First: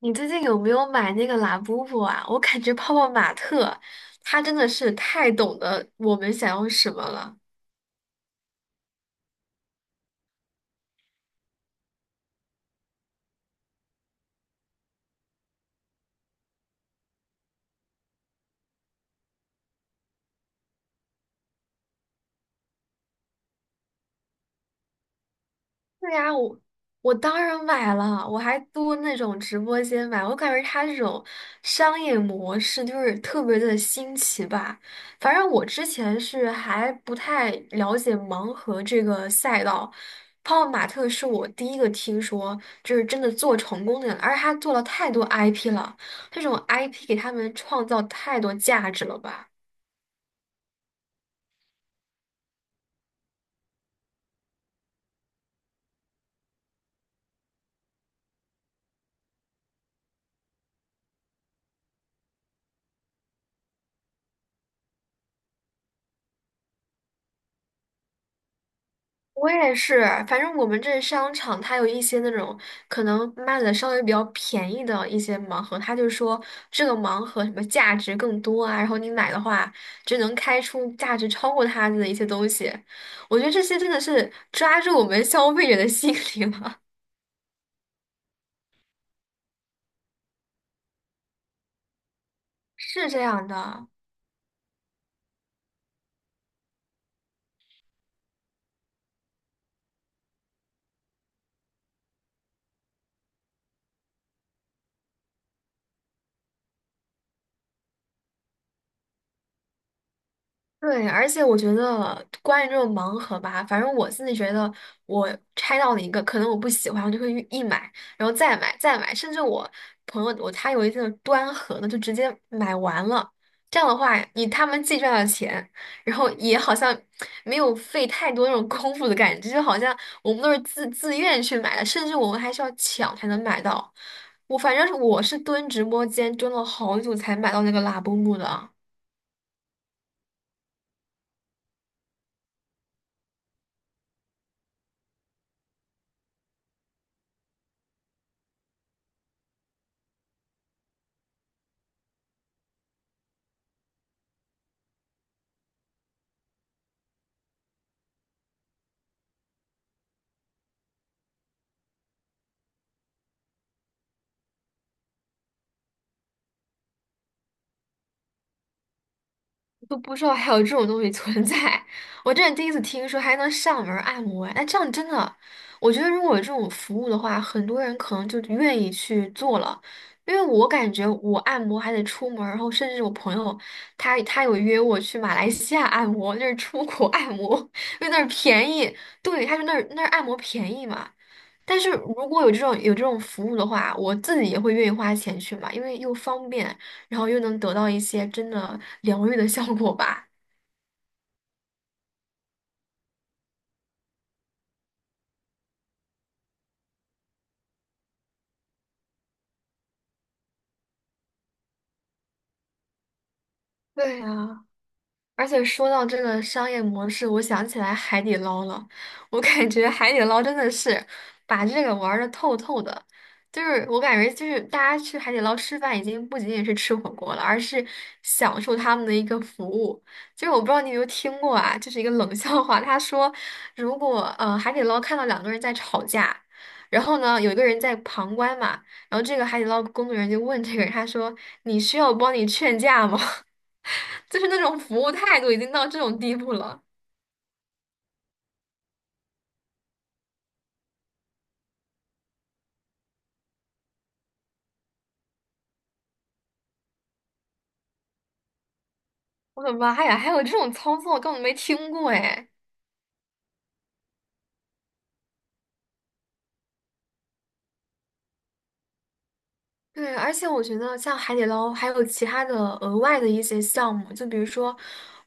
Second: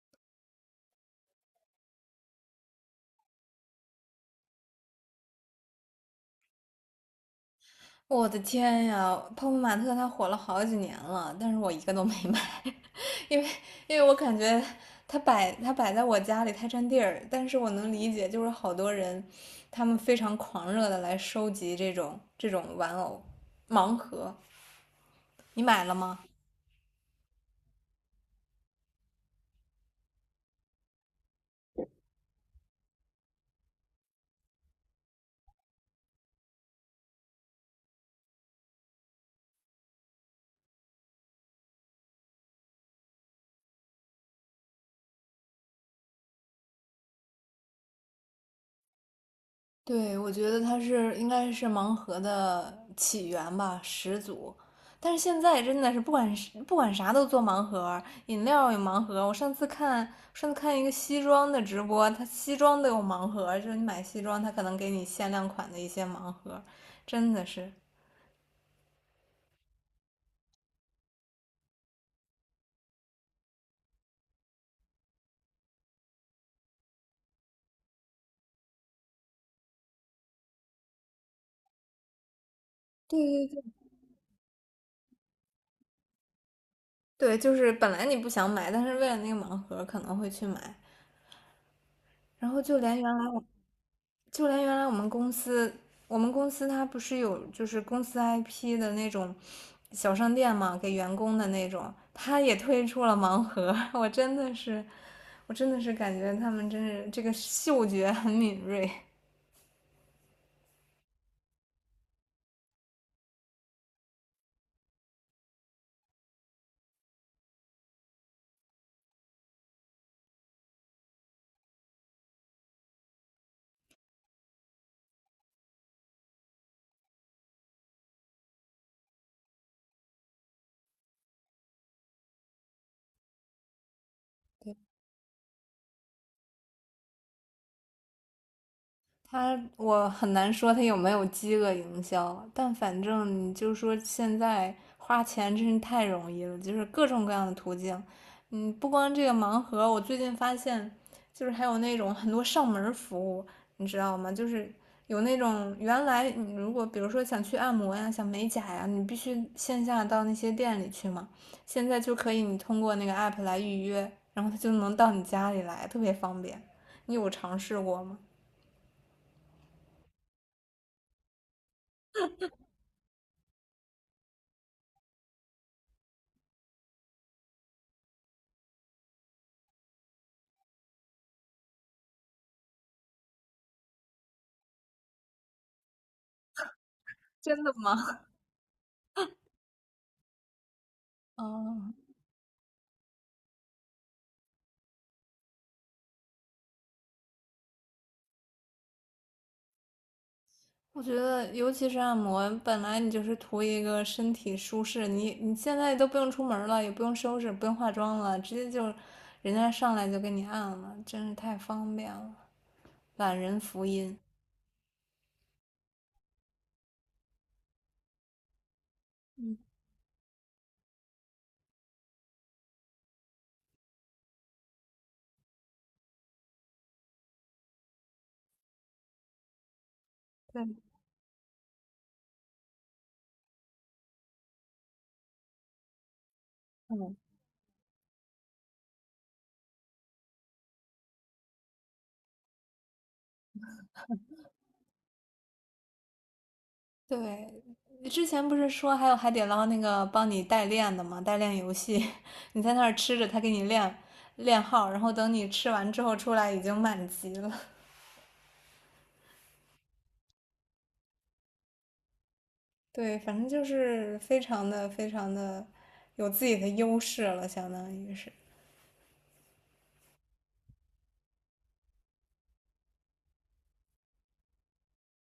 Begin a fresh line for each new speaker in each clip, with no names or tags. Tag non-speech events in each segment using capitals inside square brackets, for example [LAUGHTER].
你最近有没有买那个拉布布啊？我感觉泡泡玛特他真的是太懂得我们想要什么了。
我的天呀，泡泡玛特它火了好几年了，但是我一个都没买，[LAUGHS] 因为因为我感觉它摆在我家里太占地儿，但是我能理解，就是好多人他们非常狂热的来收集这种玩偶盲盒，你买了
对
吗？
呀，我当然买了，我还多那种直播间买，我感觉他这种商业模式就是特别的新奇吧。反正我之前是还不太了解盲盒这个赛道，泡泡玛特是我第一个听说，就是真的做成功的人，而且他做了太多 IP 了，这种 IP 给他们创造太多价值了吧。
对，我觉得它是应该是盲盒的起源吧，始祖。但是现在真的是不管啥都做盲盒，饮料有盲盒。我上次看一个西装的直播，他西装都有盲盒，就是你买西装，他可能给你限量款的一些盲盒，真的是。
我也是，反正我们这商场它有一些那种可能卖的稍微比较便宜的一些盲盒，它就说这个盲盒什么价值更多啊，然后你买的话就能开出价值超过它的一些东西。我觉
对
得
对
这些
对，
真的是抓住我们消费者的心理了，
对，就是本来你不想买，但是为了那个盲盒可能会去买，然后
[LAUGHS] 是这样的。
就连原来我们公司我们公司它不是有就是公司 IP 的那种小商店嘛，给员工的那种，它也推出了盲盒。我真的是感觉他们真是这个嗅觉很敏锐。
对，而且我觉得关于这种盲盒吧，反正我自己觉得，我拆到了一个，可能我不喜欢，我就会一买，然后再买，再买，甚至我朋友他有一次端盒的，就直接买完了。这样的话，你他们既赚了钱，然后也好像没有费太多那种功夫的感觉，就好像我们都是自愿去买的，甚至我们还需要抢才能买到。反正我是蹲直播间蹲了好久才买到那个拉布木的。
他我很难说他有没有饥饿营销，但反正你就说现在花钱真是太容易了，就是各种各样的途径。嗯，不光这个盲盒，我最近发现就是还有那种很多上门服务，你知道吗？就是有那种原来你如果比如说想去按摩呀、想美甲呀，你必须线下到那些店里去嘛，现在就可以你通过那个 app 来预约，然后他就能到你家里来，特别方便。你有尝试过吗？
都不知道还有这种东西存在，我真是第一次听说还能上门按摩。哎，这样真的，我觉得如果有这种服务的话，很多人可能就愿意去做了。因为我感觉我按摩还得出门儿然后甚至我朋友他有约我去马来西亚按摩，就是出国 [LAUGHS] 按摩，
真的
因为那
吗？
儿便宜。对，他说那儿按摩便宜嘛，但是
嗯，
如果有这种服务的话，我自己也会愿意花钱去买，因为又方便，然后又能得到一些真的疗愈的效果吧。
我觉得尤其是按摩，本来你就是图一个身体舒适，你现在都不用出门儿了，也不用收拾，不用化妆了，直接就人家上来就给你按了，真是太方便了，懒人福音。
对呀，而且说到这个商业模式，我想起来海底捞了。我
嗯，
感觉海底捞真的是把这个玩的透透的，就是我感觉就是大家去海底捞吃饭，已经不仅仅是吃火锅了，而是享受他们的一个服务。就是我不知道你有没有听过啊，就是一个冷笑话，他说如果海底捞看到两个人在吵架，然后呢有一个人在旁观嘛，然后这个海底捞工作人员就问这个人，他说你需要我帮你劝架吗？就是那种服务态度已经到这种地步了。
对，你之前不是说还有海底捞那个帮你代练的吗？代练游戏，[LAUGHS] 你在那儿吃着，他给你练号，然后等你吃完之后出来已经满级了。
我的妈呀，还有这种操作，根本没听过哎。
对，反正就是非常的非常的有自己的优势了，相当于是，
对，而且我觉得像海底捞还有其他的额外的一些项目，就比如说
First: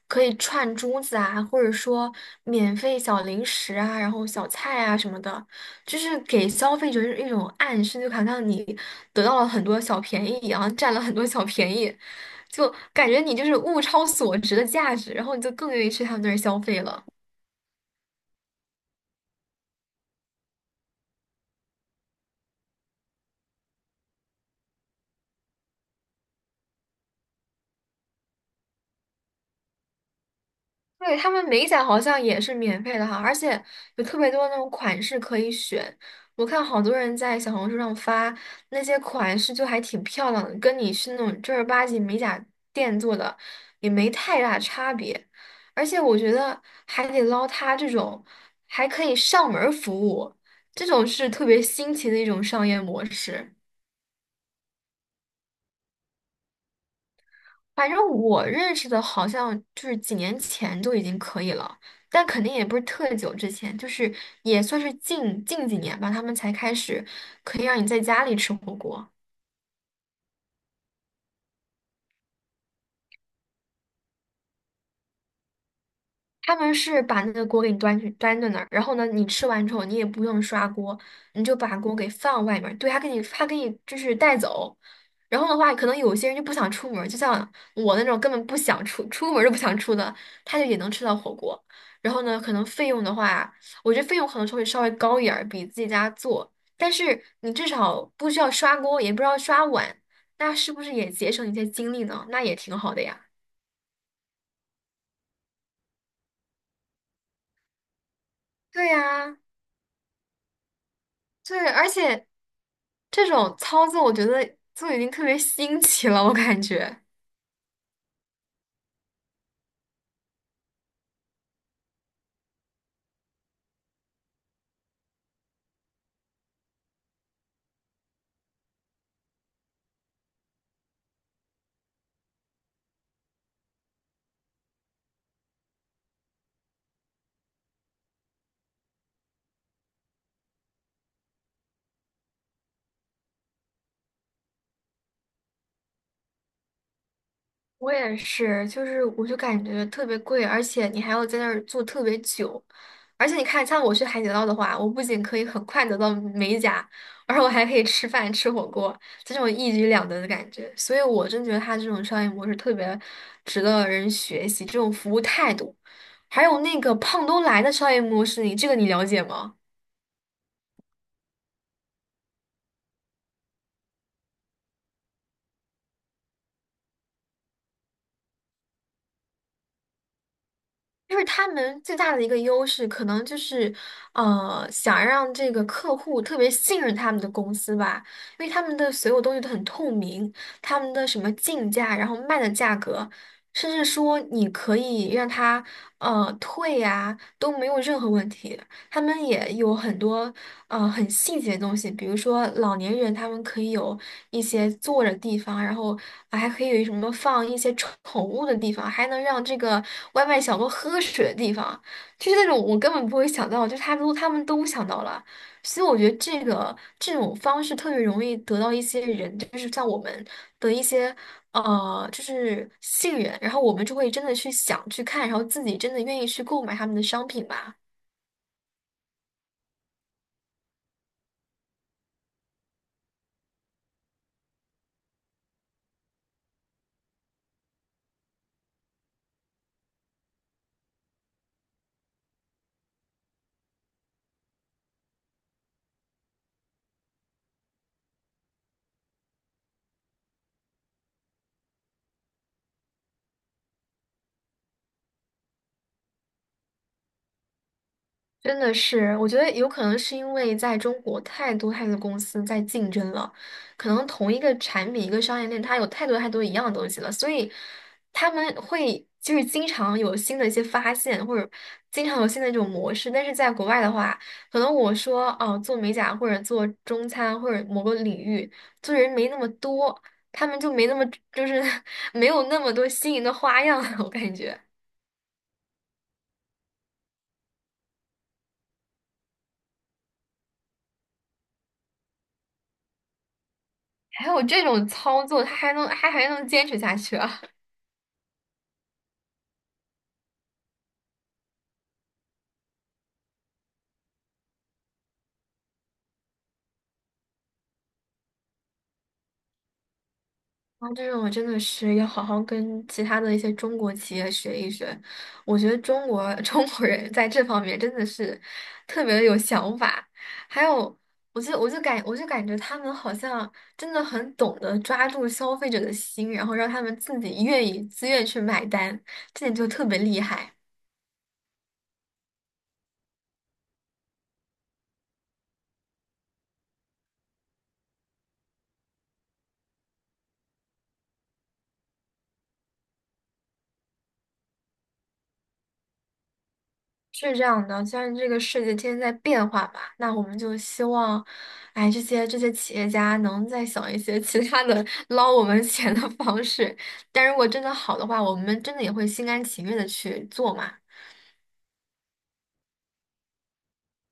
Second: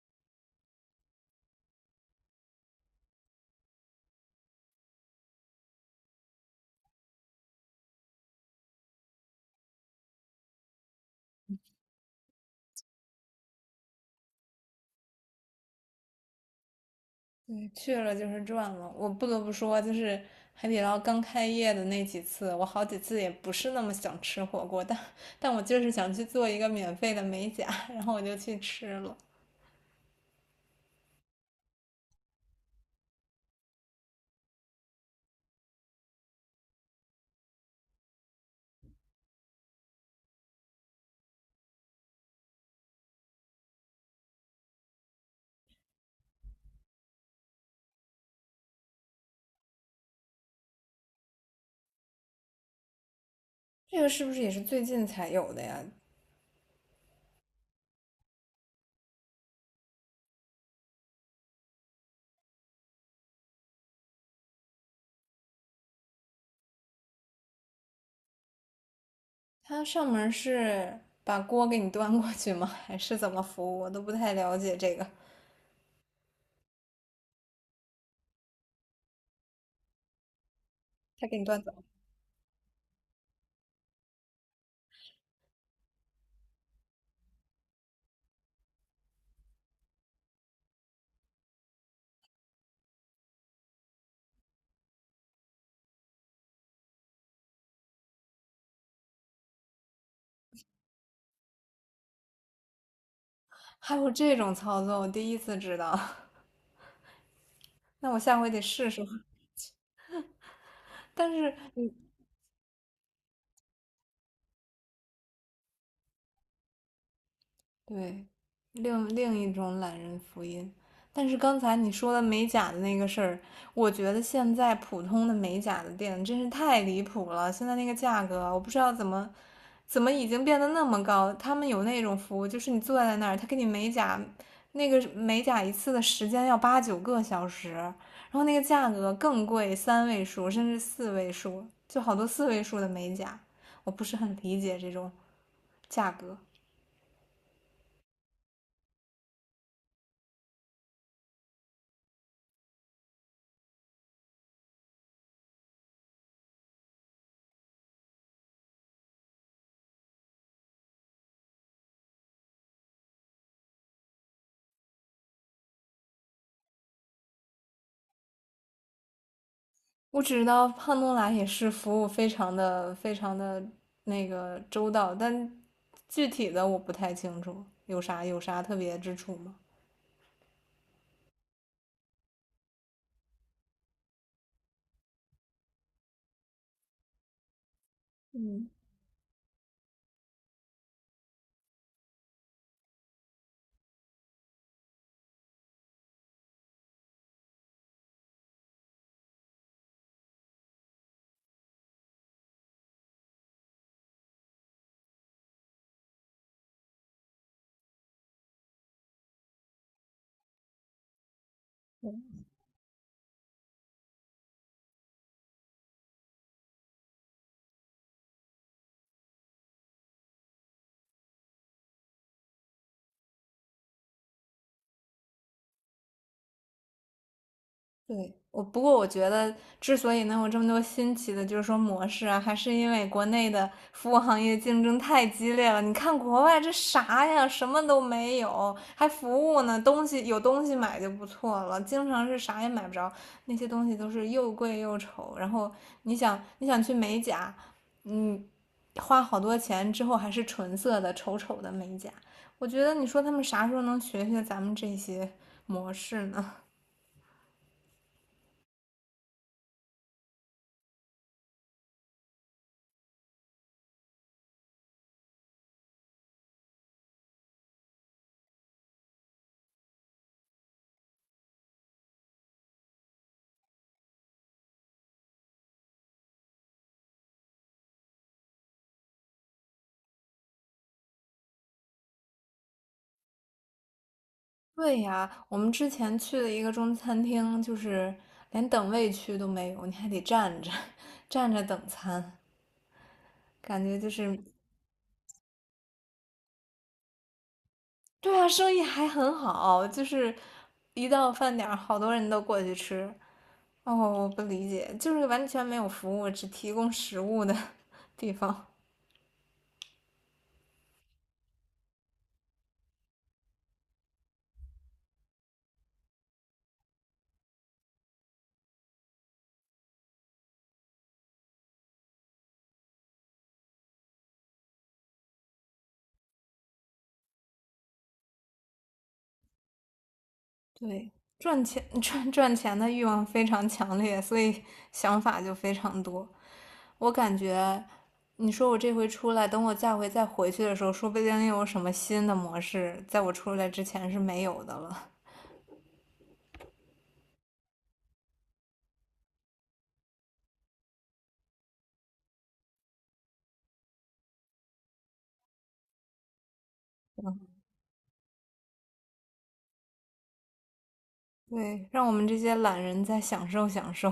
可以串珠子啊，或者说免费小零食啊，然后小菜啊什么的，就是给消费者一种暗示，就好像你得到了很多小便宜一样，占了很多小便宜，就感觉你就是物超所值的价值，然后你就更愿意去他们那儿消费了。
对，去了就是赚了。我不得不说，就是海底捞刚开业的那几次，我好几次也不是那么想吃火锅，但我就是想去做一个免费的美甲，然后我就去吃了。
对，他们美甲好像也是免费的哈，而且有特别多那种款式可以选。我看好多人在小红书上发那些款式，就还挺漂亮的，跟你去那种正儿八经美甲店做的也没太大差别。而且我觉得海底捞它这种还可以上门儿服务，这种是特别新奇的一种商业模式。
这个是不是也是最近才有的呀？
反正我认识的，好像就是几年前就已经可以了，但肯定也不是特久之前，就是也算是近几年吧，他们才开始可以让你在家里吃火锅。
它上门是把锅给你端过去吗？还是怎么服务？我都不太了解这个。
他们是把那个锅给你端在那儿，然后呢，你吃完之后你也不用刷锅，
他给
你
你
就
端走，
把锅给放外面儿对，他给你就是带走。然后的话，可能有些人就不想出门儿就像我那种根本不想出门儿都不想出的，他就也能吃到火锅。然后呢，可能费用的话，我觉得费用可能稍微高一点儿，比自己家做，但是你至少不需要刷锅，也不需要刷碗，那是不是也节省一些精力呢？那也挺好的呀。
还有这种操作，我第一次知道。[LAUGHS] 那我下回得
对
试试。
呀，
[LAUGHS] 但是，
对，而且这种操作我觉得就已经特别新奇了，我感觉。
对，另一种懒人福音。但是刚才你说的美甲的那个事儿，我觉得现在普通的美甲的店真是太离谱了。现在那个价格啊，我不知道怎么已经变得那么高。他们有那种服务，就是你坐在那儿，他给你美甲，那个美甲一次的时间要八九个小时，然后那个价格更贵，三位数甚至四位数，就好多四位数的美甲，我不是很理解这种。价格。
我也是，我就感觉特别贵，而且你还要在那儿坐特别久，而且你看，像我去海底捞的话，我不仅可以很快得到美甲，而我还可以吃饭吃火锅，这种一举两得的感觉。所以我真觉得他这种商业模式特别值得人学习，这种服务态度，还有那个胖东来的商业模式，你这个你了解吗？
我只知道胖东来也是服务非常的非常的那个周到，但具体的我不太清楚，有啥特别之处吗？
就是他们最大的一个优势，可能就是，想让这个客户特别信任他们的公司吧，因为他们的所有东西都很透明，他们的什么进价，然后卖的价格，甚至说你可以让他退呀、都没有任何问题。他们也有很多很细节的东西，比如说老年人他们可以有一些坐着地方，然后啊还可以有什么放一些宠物的地方，还能让这个外卖小哥喝水的地方，就是那种我根本不会想到，就是他们都想到了，所以我觉得这种方式特别容易得到一些人，就是像我们的一些。就是信任，然后我们就会真的去想去看，然后自己真的愿意去购买他们的商品吧。
对，我不过我觉得，之所以能有这么多新奇的，就是说模式啊，还是因为国内的服务行业竞争太激烈了。你看国外这啥呀，什么都没有，还服务呢，东西有东西买就不错了，经常是啥也买不着，那些东西都是又贵又丑。然后你想，你想去美甲，嗯，花好多钱之后还是纯色的、丑丑的美甲。我觉得你说他们啥时候能学学咱们这些模式呢？
真的是，我觉得有可能是因为在中国太多公司在竞争了，可能同一个产品、一个商业链，它有太多一样的东西了，所以他们会就是经常有新的一些发现，或者经常有新的一种模式。但是在国外的话，可能我说哦，做美甲或者做中餐或者某个领域，做人没那么多，他们就没那么就是 [LAUGHS] 没有那么多新颖的花样了我感觉。
对呀，我们之前去了一个中餐厅，就是连等位区都没有，你还得站着 [LAUGHS]，站着等餐，感觉就
还
是，
有这种操作，他还能坚持下去啊？
对啊，生意还很好，就是一到饭点儿，好多人都过去吃。哦，我不理解，就是完全没有服务，只提供食物的 [LAUGHS] 地方。
啊，这种我真的是要好好跟其他的一些中国企业学一学。我觉得中国 [LAUGHS] 中国人在这方面真的是特别的有想法，还有，我就感觉他们好像真的很懂得抓住消费者的心，然后让他们自己愿意自愿去买单，这点就特别厉害。
对，赚钱 [LAUGHS] 赚钱的欲望非常强烈，所以想法就非常多。我感觉，你说我这回出来，等我下回再回去的时候，说不定又有什么新的模式，在我出来之前是没有的了。
是这样的，虽然这个世界天天在变化吧，那我们就希望，哎，这些企业家能再想一些其他的 [LAUGHS] 捞我们 [LAUGHS] 钱的方式。但如果真的好的话，我们真的也会心甘情愿的去做嘛。
[LAUGHS] 对，让我们这些懒人再享受享受。